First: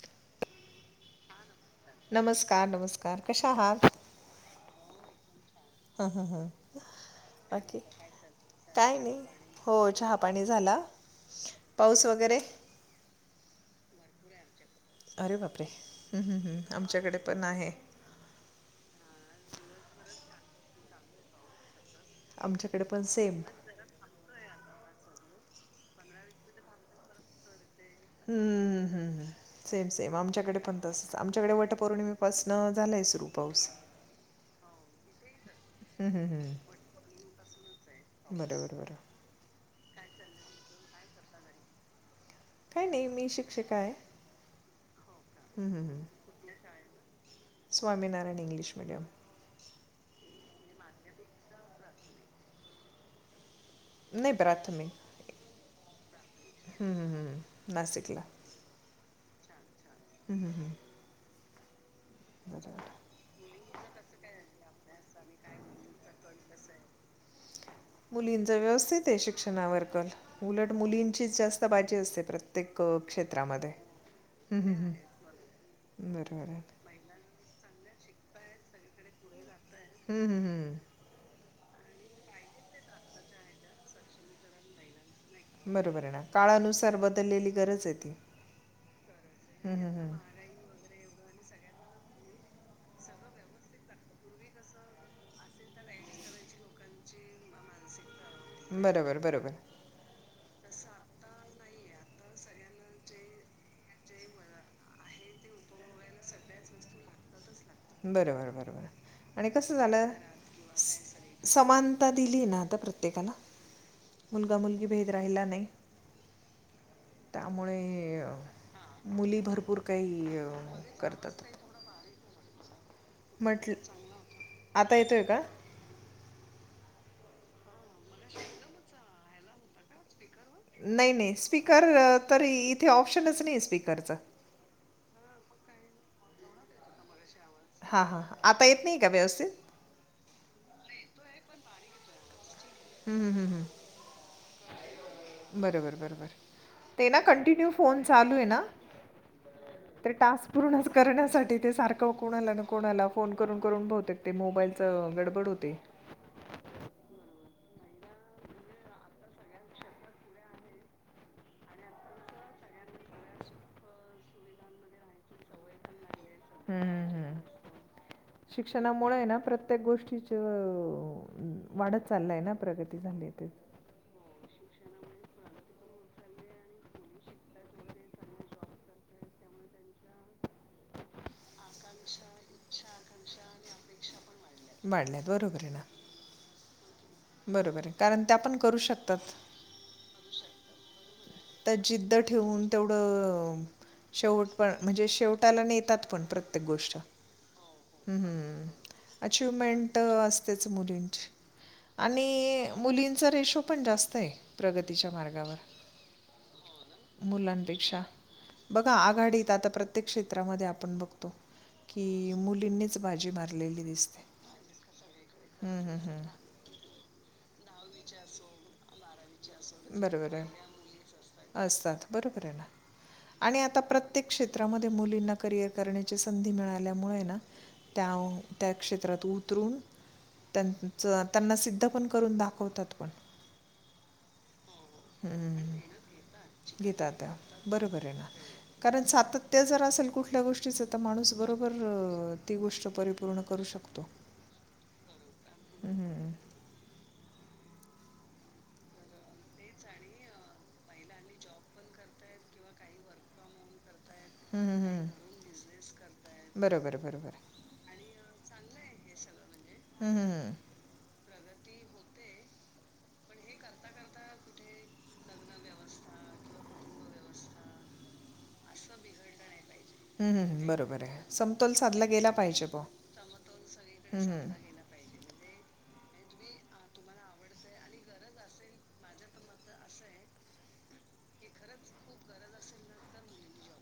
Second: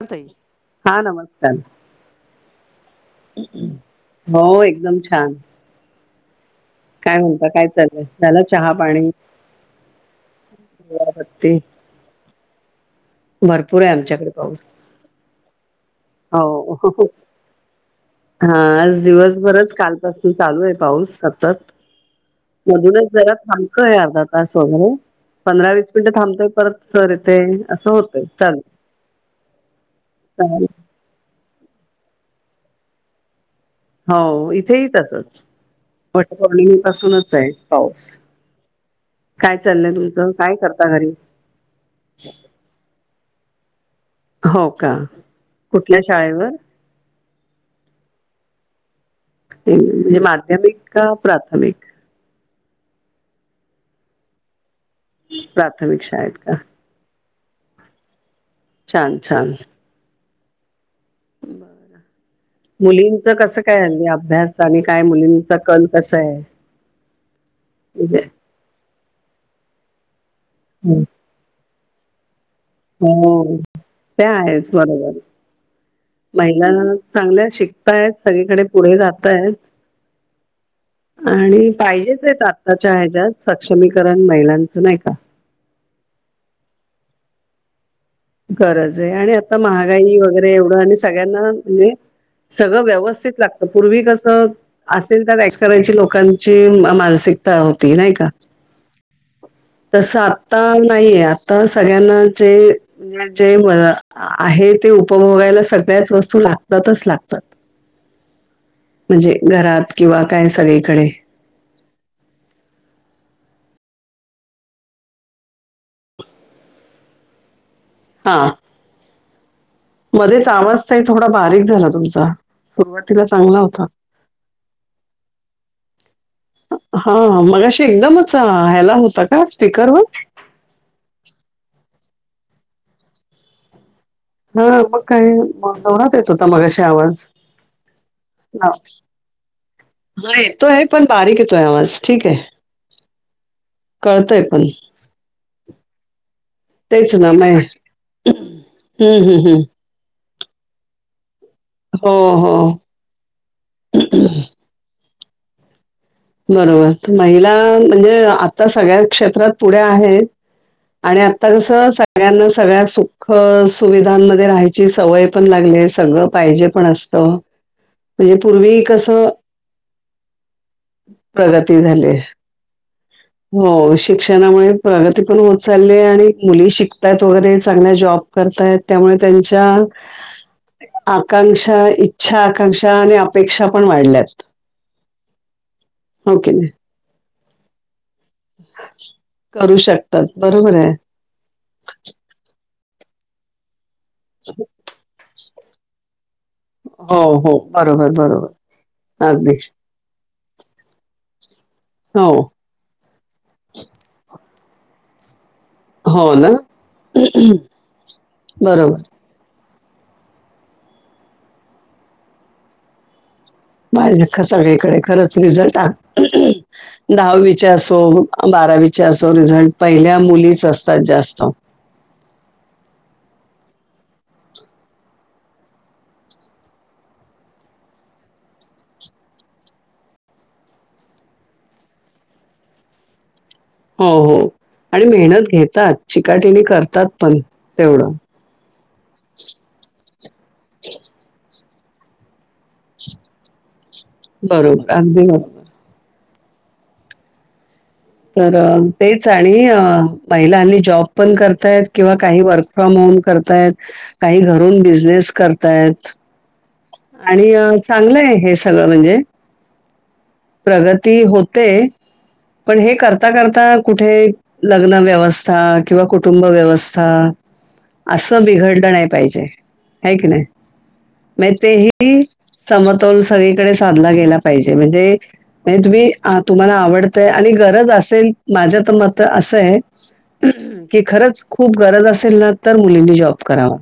कोतई हा नमस्ते [inaudible] नमस्कार नमस्कार कशा हात हो एकदम छान हा -हा -हा काय म्हणता काय चालय झाला चहा काय पाणी नाही हो चहा पाणी झाला त्ती पाऊस वगैरे भरपूर आहे आमच्याकडे पाऊस र ह््म् हो [inaudible] आमच्याकडे पण आहे हा आज दिवसभरच कालपासून चालू आहे पाऊस सतत आमच्याकडे पण मधूनच जरा सेम थांबतो अर्धा तास पाहू पंधरा वीस मिनिटं थांबतोय परत सर इथे हम्मम्- हमम सेम -सेम आमच्याकडे चालेल पण तस आमच्याकडे वटपौर्णिमेपासनं झालंय सुरू पाऊस हो इथेही तसच हं, हं, हं. वटपौर्णिमेपासूनच आहे पाऊस बरं- बरं -बरं काय चाललंय तुमचं काय करता घरी [inaudible] काही नाही मी शिक्षिका आहे हो का हं, हं, कुठल्या हं. शाळेवर? Swaminarayan English medium. म्हणजे माध्यमिक का प्राथमिक. नाही प्राथमिक प्राथमिक शाळेत का हम्म- हम्म हम् नाशिकला छान- छान हम् -हम् -हम् बरं मुलींचं कसं काय हली अभ्यास आणि काय मुलींचा कल कस आहे म्हणजे मुलींचा व्यवस्थ. शिक्षणावर उलट मुलींची जास्त बाजी असते प्रत्येक अ, हो क्षेत्रामध्ये ते हम्म, आहेच हम्म, हम्म. बरोबर बरोबर आहे महिला. चांगल्या शिकताय सगळीकडे पुढे जातात. हम्म -हम्म- हम्म आणि पाहिजेच आहेत आत्ताच्या ह्याच्यात सक्षमीकरण महिलांचं नाही का बरोबर आहे ना काळानुसार बदललेली गरज आहे ती हम्म, गरज आहे आणि आता हम्म, महागाई हम्म. वगैरे एवढं आणि सगळ्यांना म्हणजे सगळं व्यवस्थित लागत पूर्वी कस असेल त्या व्यास करायची लोकांची मानसिक तिथं होती नाही का बरोबर- बरोबर तसं आता नाहीये आता सगळ्यांना -जे म्हणजे आहे ते उपभोगायला सगळ्याच वस्तू लागतातच -लागतात बरोबर बरोबर [inaudible] म्हणजे आणि कसं घरात झालं किंवा काय सगळीकडे समानता दिली ना आता प्रत्येक देताना मुलगा मुलगी भेद राहिला नाही त्यामुळे अ, हा मुली भरपूर काही अ, मध्येच आवाज ताई थोडा करतात बारीक झाला तुमचा सुरुवातीला चांगला होता म्हटलं आता येतोय का [inaudible] हा मगाशी एकदमच ह्याला होता का स्पीकरवर नाही नाही स्पीकर तर इथे ऑप्शनच नाही स्पीकरच ह मग काय मग जोरात येत होता मगाशी आवाज हां, हां. आता [inaudible] येत नाही का व्यवस्थित? हा येतो आहे पण बारीक येतोय आवाज ठीक आहे हम -हम हम -हम कळतय पण. बरोबर बरोबर. ते तेच ना मग कंटिन्यू फो हं, चालू आहे ना हं, हं. तर टास्क पूर्णच करण्यासाठी ते सारखं हो, कोणाला ना हो कोणाला फोन करून करून बहुतेक ते मोबाईलच गड बड होते. बरोबर महिला म्हणजे आता सगळ्या क्षेत्रात पुढे आहेत. आणि आता कस सगळ्यांना सगळ्या सुख सुविधांमध्ये राहायची सवय पण लागली हे सगळं पाहिजे हम्म पण हम्म हम्म असतं. म्हणजे पूर्वी शिक्षणामुळे कसं हैना प्रत्येक गोष्टीच प्रगती झाली झाली आहे ते. हो शिक्षणामुळे प्रगती पण होत च चाल्लेय आणि मुली शिकतायत वगैरे चांगल्या जॉब करताय त्यामुळे त्यांच्या आकांक्षा इच्छा आकांक्षा आणि अपेक्षा पण वाढल्यात. वाडल्यात बरोबर ये ना. हो की नाही? बरोबर आहे. कारण त्या आपण करू शकतात करू शकतात. बरोबर आहे. त्या जिद्द ठेवून तेवढं शेवट पण म्हणजे शेवटाला नेतात पण प्रत्येक गोष्ट हो, हो. बरोबर, बरोबर. हम्म अगदी. अचिवमेंट असतेच मुलींची. आणि हो. मुलींचा रेशो पण जास्त आहे प्रगतीच्या मार्गावर हो ना? मुलांपेक्षा बघा बरोबर. आघाडीत आता प्रत्य प्रत्येक क्षेत्रामध्ये आपण बघतो की मुलींनीच बाजी मार माझिच का सगळीकडे खरंच रिझल्ट आ हम्म, हम्म, हम्म. दहावी च्या असो बारावीच्या असो रिझल्ट पहिल्या बरोबर आहे मुलीच असतात जास्त. असतात बरोबर आहे ना. आणि आता प्रत्येक क्षेत्रामध्ये मुलींना करिअर करण्याची संधी मिळाल्यामुळे ना त्या त्या क्षेत्रात उतरून त्यांच त्यांना सिद्ध पण करून दाखवतात पण. हो हो आणि मेहनत हम्म. घेतात चिकाटीनी करतात घेतात त्या. पण बरोबर तेवढं. आहे ना कारण सातत्य जर असेल कुठल्या गोष्टीच तर माणूस बरोबर तर ती गोष्ट परिपूर्ण करू शकतो. बरोबर, अगदी बरोबर. हम्म. तर तेच आणि महिला हल्ली जॉब पण करताय किंवा काही वर्क फ्रॉम होम होय करतायत. काही हम्म, घरून हम्म. बिझनेस करताय बरोबर बरोबर आणि चांगलंय हे सगळं म्हणजे हम्म, हम्म. प्रगती होते. पण हे करता करता कुठे लग्न व्यवस्था किंवा कुटुंब व्यवस्था असं बिघडलं नाय पाहिजे. हाय की हम्म, नाही हम्म. बरोबर आहे म समतोल साधला तेही गेला पाहिजे बुवा समतोल सगळीकडे साधला गेला हम्म. पाहिजे. म्हणजे मजे तुम्ही तुम्हाला आवड आणि गरज असेल माझ तर मत असं आहे की खरच खूप गरज असेल ना तर मुलींनी जॉब करावा.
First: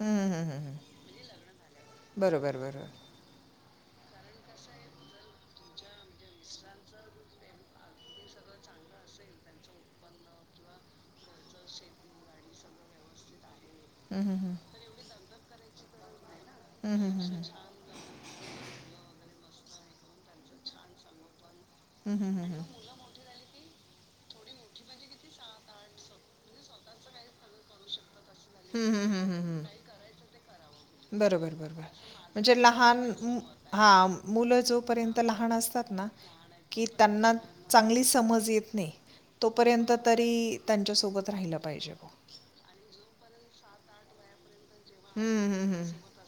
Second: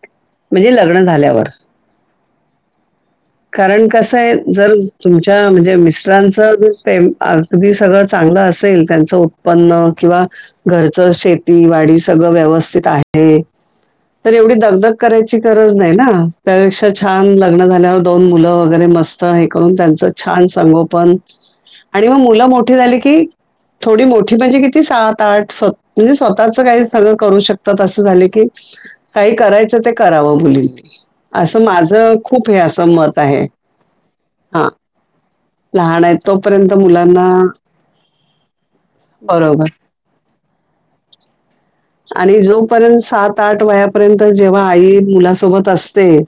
हम्म हम्म हम्म म्हजे हम्म लग्न झाल्यावर. बरोबर बरोबर. कारण कसं आहे जर तुमच्या म्हणजे मिस्टरांच जर पेम अगदी सगळं चांगलं असेल त्यांचं उत्पन्न किंवा घरचं शेती वाडी सगळं व्यवस्थित आहे हम्म तर एवढी हम्म दगदग करायची गरज नाही ना त्यापेक्षा हम्म हम्म छान लग्न झाल्यावर दोन मुलं वगैरे मस्त हे करून त्यांच छान संगोपन आणि म हम्म हम्म हम्म मुलं मोठी हम्म झाली की थोडी मोठी म्हणजे किती सात आठ सत म्हणजे स्वतःच काही सगळ करू शकतात असं झाले की हम्म हम्म हम्म हम्म काही हम्म करायचं हम्म. ते करावं मुलींनी असं माझ खूप हे अस हां हा मुलं जोपर्यंत लहान न असतात लहान आहेत तोपर्यंत की मुलांना त्यांना चांगली समज येत नाई. बरोबर तोपर्यंत तरी त्यांच्यासोबत राहिल. आणि जोपर्यंत सात आठ वयापर्यंत जेव्हा आई हम्म मुलासोबत हम्म असते हम्म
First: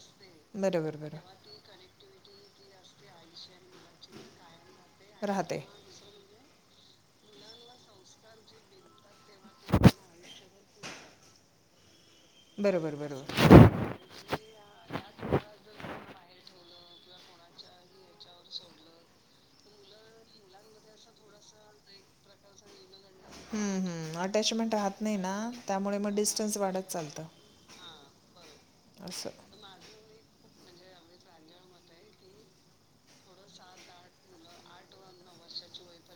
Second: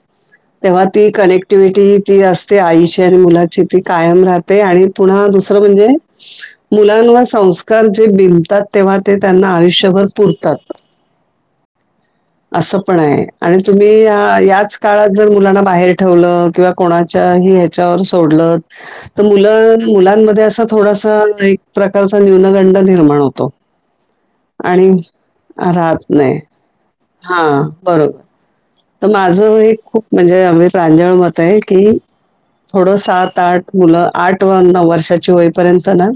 तेव्हा बरोबर ती बरोबर कनेक्टिव्हटी ती अस ते आईची आणि मुलाची ती कायम राहते आणि पुन्हा दुसर राहते म्हणजे मुलांना संस्कार जे बिमतात तेव्हा ते त्यांना आयुष्यभर पुरतात. [inaudible] अस पण आहे बरोबर आणि तुम्ही याच काळात जर मुलांना बाहेर ठेवल किंवा कोणाच्या याच्यावर सोडल त मुलं, मुलांमध्ये अस थोडासा एक प्रकारचा न्यूनगंड निर्माण होतो हम्म हम्म अटॅचमेंट आणि राहत नाही ना त्यामुळे राहत मग नाही, डिस्टन्स वाढत चालतं हा बरोबर. तर असं माझं एक खूप म्हणजे आमी प्रांजळ मत ये की थोड सात आठ मुल आठ व नव वर्षाची होईपर्यंत ना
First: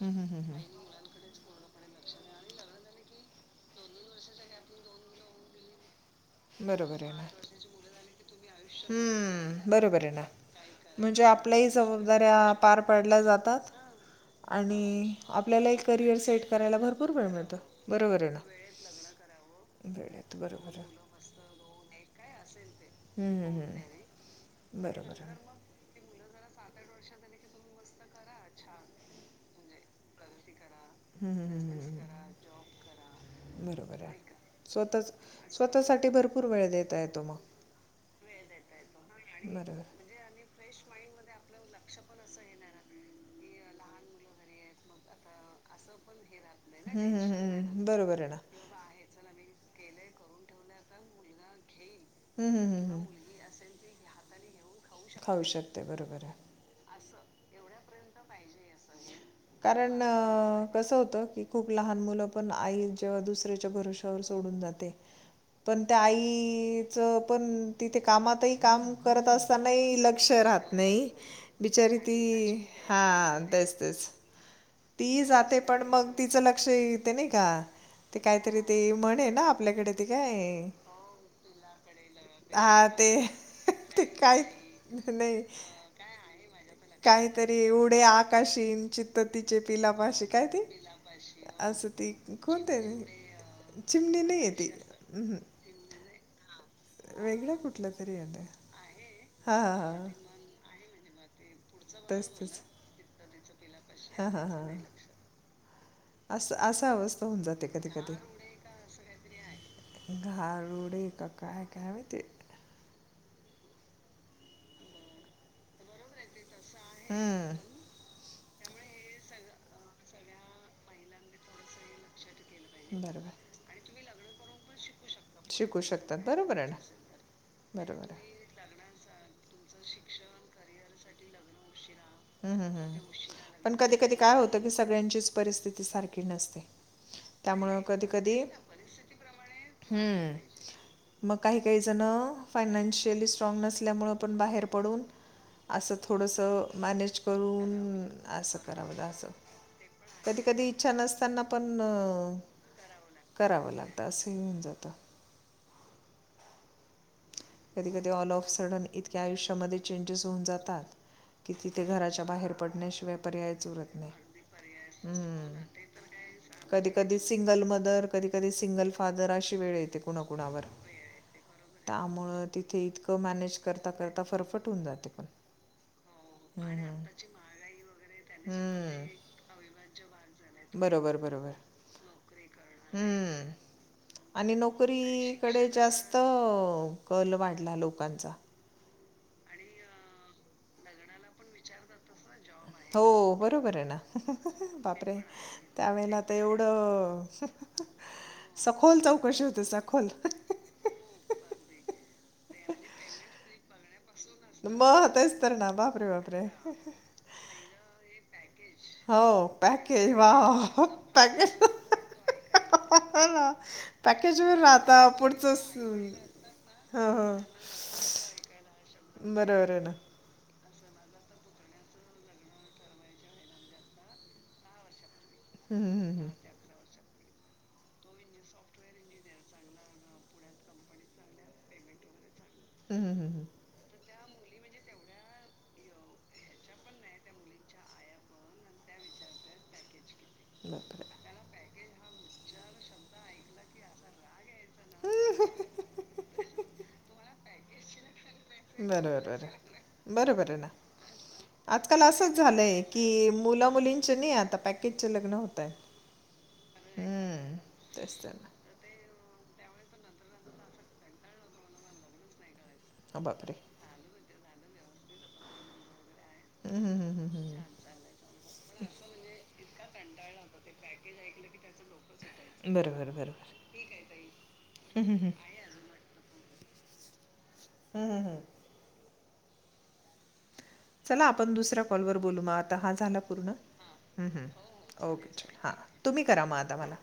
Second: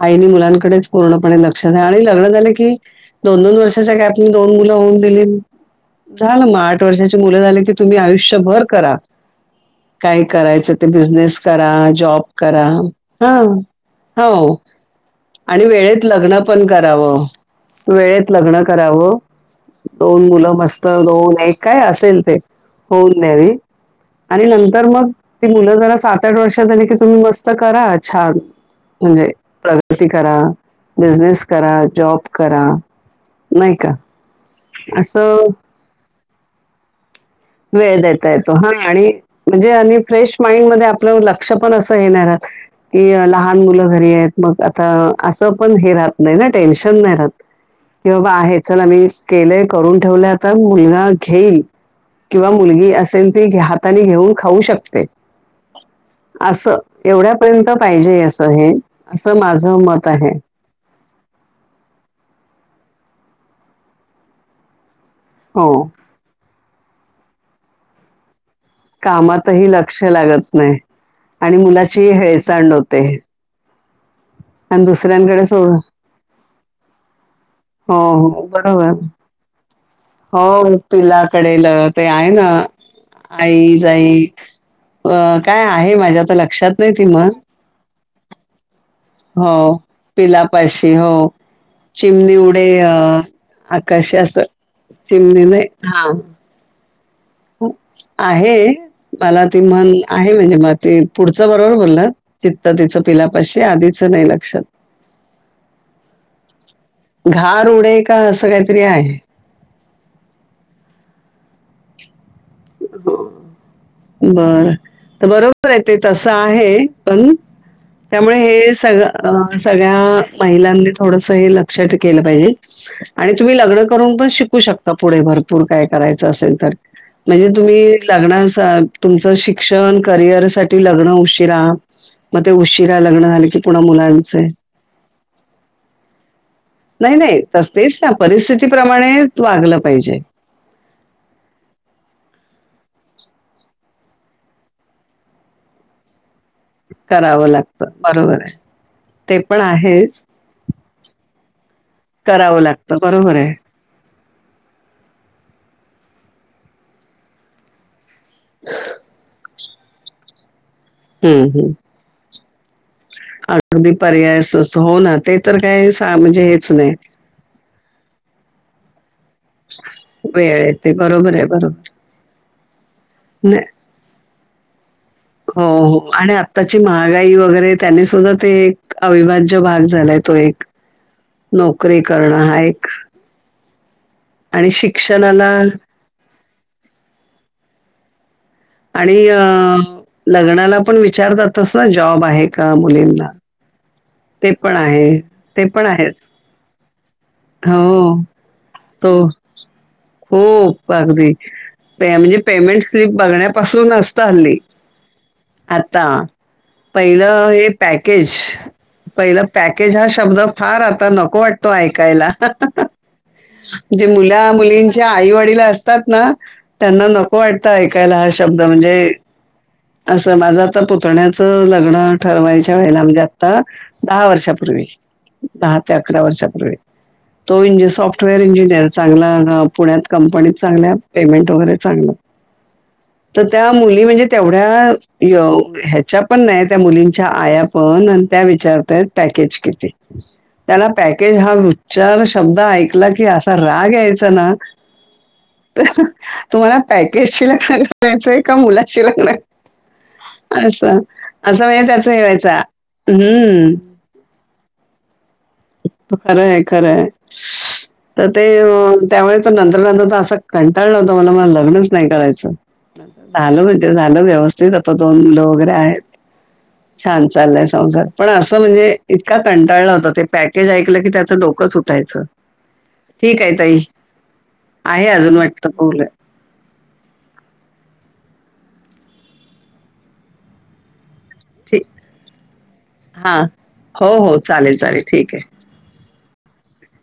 हम्म हम्म आईनी हम्म हम्म मुलांकडेच पूर्णपणे लक्ष द्या आणि झाल की दोन दोन वर्षाच्या गॅप नी दोन मुल होऊन दिली की झाल ना बरोबर आहे ची ना मुल झाली की तुम्ही आयुष्यभर करा, हम्म, बरोबर काय करायचं ते, बिझिनेस करा जॉब जऱ्या करा. पार पडल्या हा, जातात हो आणि आणि आपल्याला एक वेळेत करिअर लग्न सेट पण करायला भरपूर वेळ मिळतो, बरोबर ये ना. हो, वेळ दोन येतो मुलं बरोबर आहे मस्त, दोन एक काय असेल ते. होऊन हम्म द्यावी हम् हम्म. आणि हम्म. नंतर मग बरोबर आहे ती मुल जरा सात आठ वर्ष झाली की तुम्ही मस्त करा [unintelligible] म्हणजे प्रगती करा हम्म, बिजनेस हम्म, करा, हम्म, जॉब करा. नाही का बरोबर आहे स्वतः असं स्वतः साठी भरपूर वेळ देत येतो मग. वेळ देता येतो हा आणि म्हणजे बरोबर आणि फ्रेश माइंडमध्ये आपल लक्ष पण अस ये नई रात कि लहान मुलं घरी येत मग आता अस पण हे राहत नाही ना टेन्शन हम्म, नाही ऱ्हात, हम्म, हम्म. कि बरोबर आहे ना बाबा हे चल आमी केले करून ठेवले, आता [unintelligible] हम्म, किंवा हम्म, मुलगी हम्म, हम्म. असेल, ती हाताने घेऊन खाऊ शकते, खाऊ शकते बरोबर आहे अस. एवढ्यापर्यंत पाहिजे अस कारण अ, कस होत की खूप लहान मुल पण आई ज् दुसऱ्याच्या भरोशा वर सोडून जाते हो पण त्याई पण तिथे कामातयी काम करत कामातही असतानायी लक्ष लागत राहत नाही नायी आणि बिचारी मुलाची ती, हेळसांड होते हा तेच तेच, आणि ती दुसऱ्यांकडे जाते सोड पण मग तिच लक्ष यी ते नायी का? हो ते हो काहीतरी ते बरोबर, म्हण आहे ना आपल्याकडे ते काय हो पिलाकडेल ते आहे ना हा ते आई ते जाई काय अ, नाही, काय आहे माझ्या तर लक्षात नाही ती मग काहीतरी उडे आकाशी अणि चित हो, पिलापाशी हो असं ती चिमणी उडेे कोणते अ आकाश चिमणी अस, नाही आहे ती हम्म. चिमनीने, हा वेगळं कुठलं तरी ते. आहे, मला त हा हा मन आहे म्हणजे हा म ते पुढचं बरोबर बोलला तेच तेच चित्त तिच पिला आधीच नाही हां हां लक्षात. हां असं असा अवस्था होऊन जाते घारउडे का? अस काहीतरी आहे. घार उडे का काय, काय मायती बई. बर त बरोबरे ते तस आहे पण हम्म त्यामुळे हे सगळ अ सगळ्या महिलांनी थोडस हे लक्षात केल पाहिजे आणि तुम्ही लग्न करून पण शिकू बरोबर शकता पुढे भरपूर, शिकू काय शकतात करायच असेल बरोबर आहे तर. ना म्हणजे तुम्ही बरोबर आहे लग्नासा तुमच शिक्षण करिअर साठी लग्न उशिरा मग ते हम्म हम्म उशिरा हम्म लग्न झालं की पण पुन्हा कधी कधी काय मुलांचे होतं की, सगळ्यांचीच परिस्थिती सारखी नसते. नाही नाही तस त्यामुळं तेच कधी ना कधी परिस्थितीप्रमाणे तू वागलं पाहिजे. हम्म मग काही काही जण फायनान्शिअल स्ट्रॉंग नसल्यामुळे पण बाहेर पडून असं थोडंसं, मॅनेज करावं लागतं. करून बरोबर असं आहे. करावलं असं. ते पण आहेच. कधी कधी इच्छा नसताना पण करावं लागतं. बरोबर आहे. करावं लागतं असं होऊन जात. कधी कधी ऑल ऑफ सडन इतक्या आयुष्यामध्ये चेंजेस होऊन जातात. हं, कि हं. तिथे घराच्या बाहेर पडण्याशी अगदी पर्याय अस हो ना ते तर काही म्हणजे हेच कधी नाही. कधी सिंगल मदर कधी कधी सिंगल फादर अशी वेळ येते कुणा वेळ कुणावर. आहे ते बरोबर आहे, बरोबर. त्यामुळे तिथे इतकं मॅनेज नाही करता करता फरफट होऊन जाते. पण हो हो आणि आताची हम्म, हम्म. महागाई वगैरे त्यानी सुद्धा ते एक हम्म. अविभाज्य भाग झालाय. तो एक बरोबर बरोबर नोकरी करणं हा एक हम्म. आणि नोकरीकडे जास्त कल वाढला लोकांचा आणि लग्नाला पण विचारतात तस जॉब आहे का मुलींना? हो बरोबर आहे ना ते पण बापरे आहे. ते पण आहेच. त्यावेेळेला त एवढं हो सखोल तो चौकशी होते सखोल खूप अगदी. म्हणजे पेमेंट स्लीप बघण्यापासून असत हल्ली. मग तेच तर ना आता बापरे बापरे पहिलं हे पॅकेज, हो पहिलं पॅकेज हा वा शब्द फार आता नको पॅकेज वाटतो ऐकायला, हा हा हा. जे पॅकेज वर राहता मुलंमुलींच्या आई पुढचं वडीला स- असतात ना हो त्यांना हो नको वाटतं ऐकायला, हा शब्द म्हणजे बरोबर आहे ना अस माझं पुतण्या्याचं लग्न ठरवायच्या वेळेला म्हणजे आता दहा वर्षापूर्वी दहा हम्म ते अकरा हम्म हम्म. वर्षांपूर्वी तो इंजि सॉफ्टवेअर इंजिनियर चांगला पुण्यात कंपनीत चांगल्या पेमेंट वगैरे चांगलं हम्म, हम्म, तर त्या हम्म. मुली म्हणजे तेवढ्या य ह्याच्या पण नाही त्या मुलींच्या आयापण अन त्या विचारताय पॅकेज केज किती? त्याला बापरे पॅकेज हा उच्चार शब्द ऐकला की असा राग यायचा ना. [unintelligible] तुम्हाला पॅकेजशी लग्न करायचंय का मुलाशी लग्न बरोबरे ना करायचंय? असं असं म्हणजे आजकाल त्याचं हे असच व्हायचा झालंय की मुला हम्म मुलींच नाही आता पॅकेजच लग्न होंत खरंय खरंय तेच तर ते. ना त्यामुळे तो नंतर नंतर त असं कंटाळला होता मला मा लग्नच नाही करायचं. हो बापरे झाल म्हणजे झालं व्यवस्थित आता दोन मुलं वगैरे आहेत. हम्म, हम्म, छान हम्म, चाललंय हम्म. संसार पण असं म्हणजे इतका कंटाळला होता ते पॅकेज ऐकलं की त्याचं डोकं उठायचं, बरोबर बरोबर ठीके ताई हम्म, आहे हम्म, हम्म, अजून वाटतं बोल [inaudible] चला आपण ठीक दुसऱ्या कॉलवरर बोलू मग आता हा झाला हां. पूर्ण. हो, हम्म हो. चालेल, चालेल. हम् ठीक आहे. ओकेच हा तुम्ही करा मग आता मला.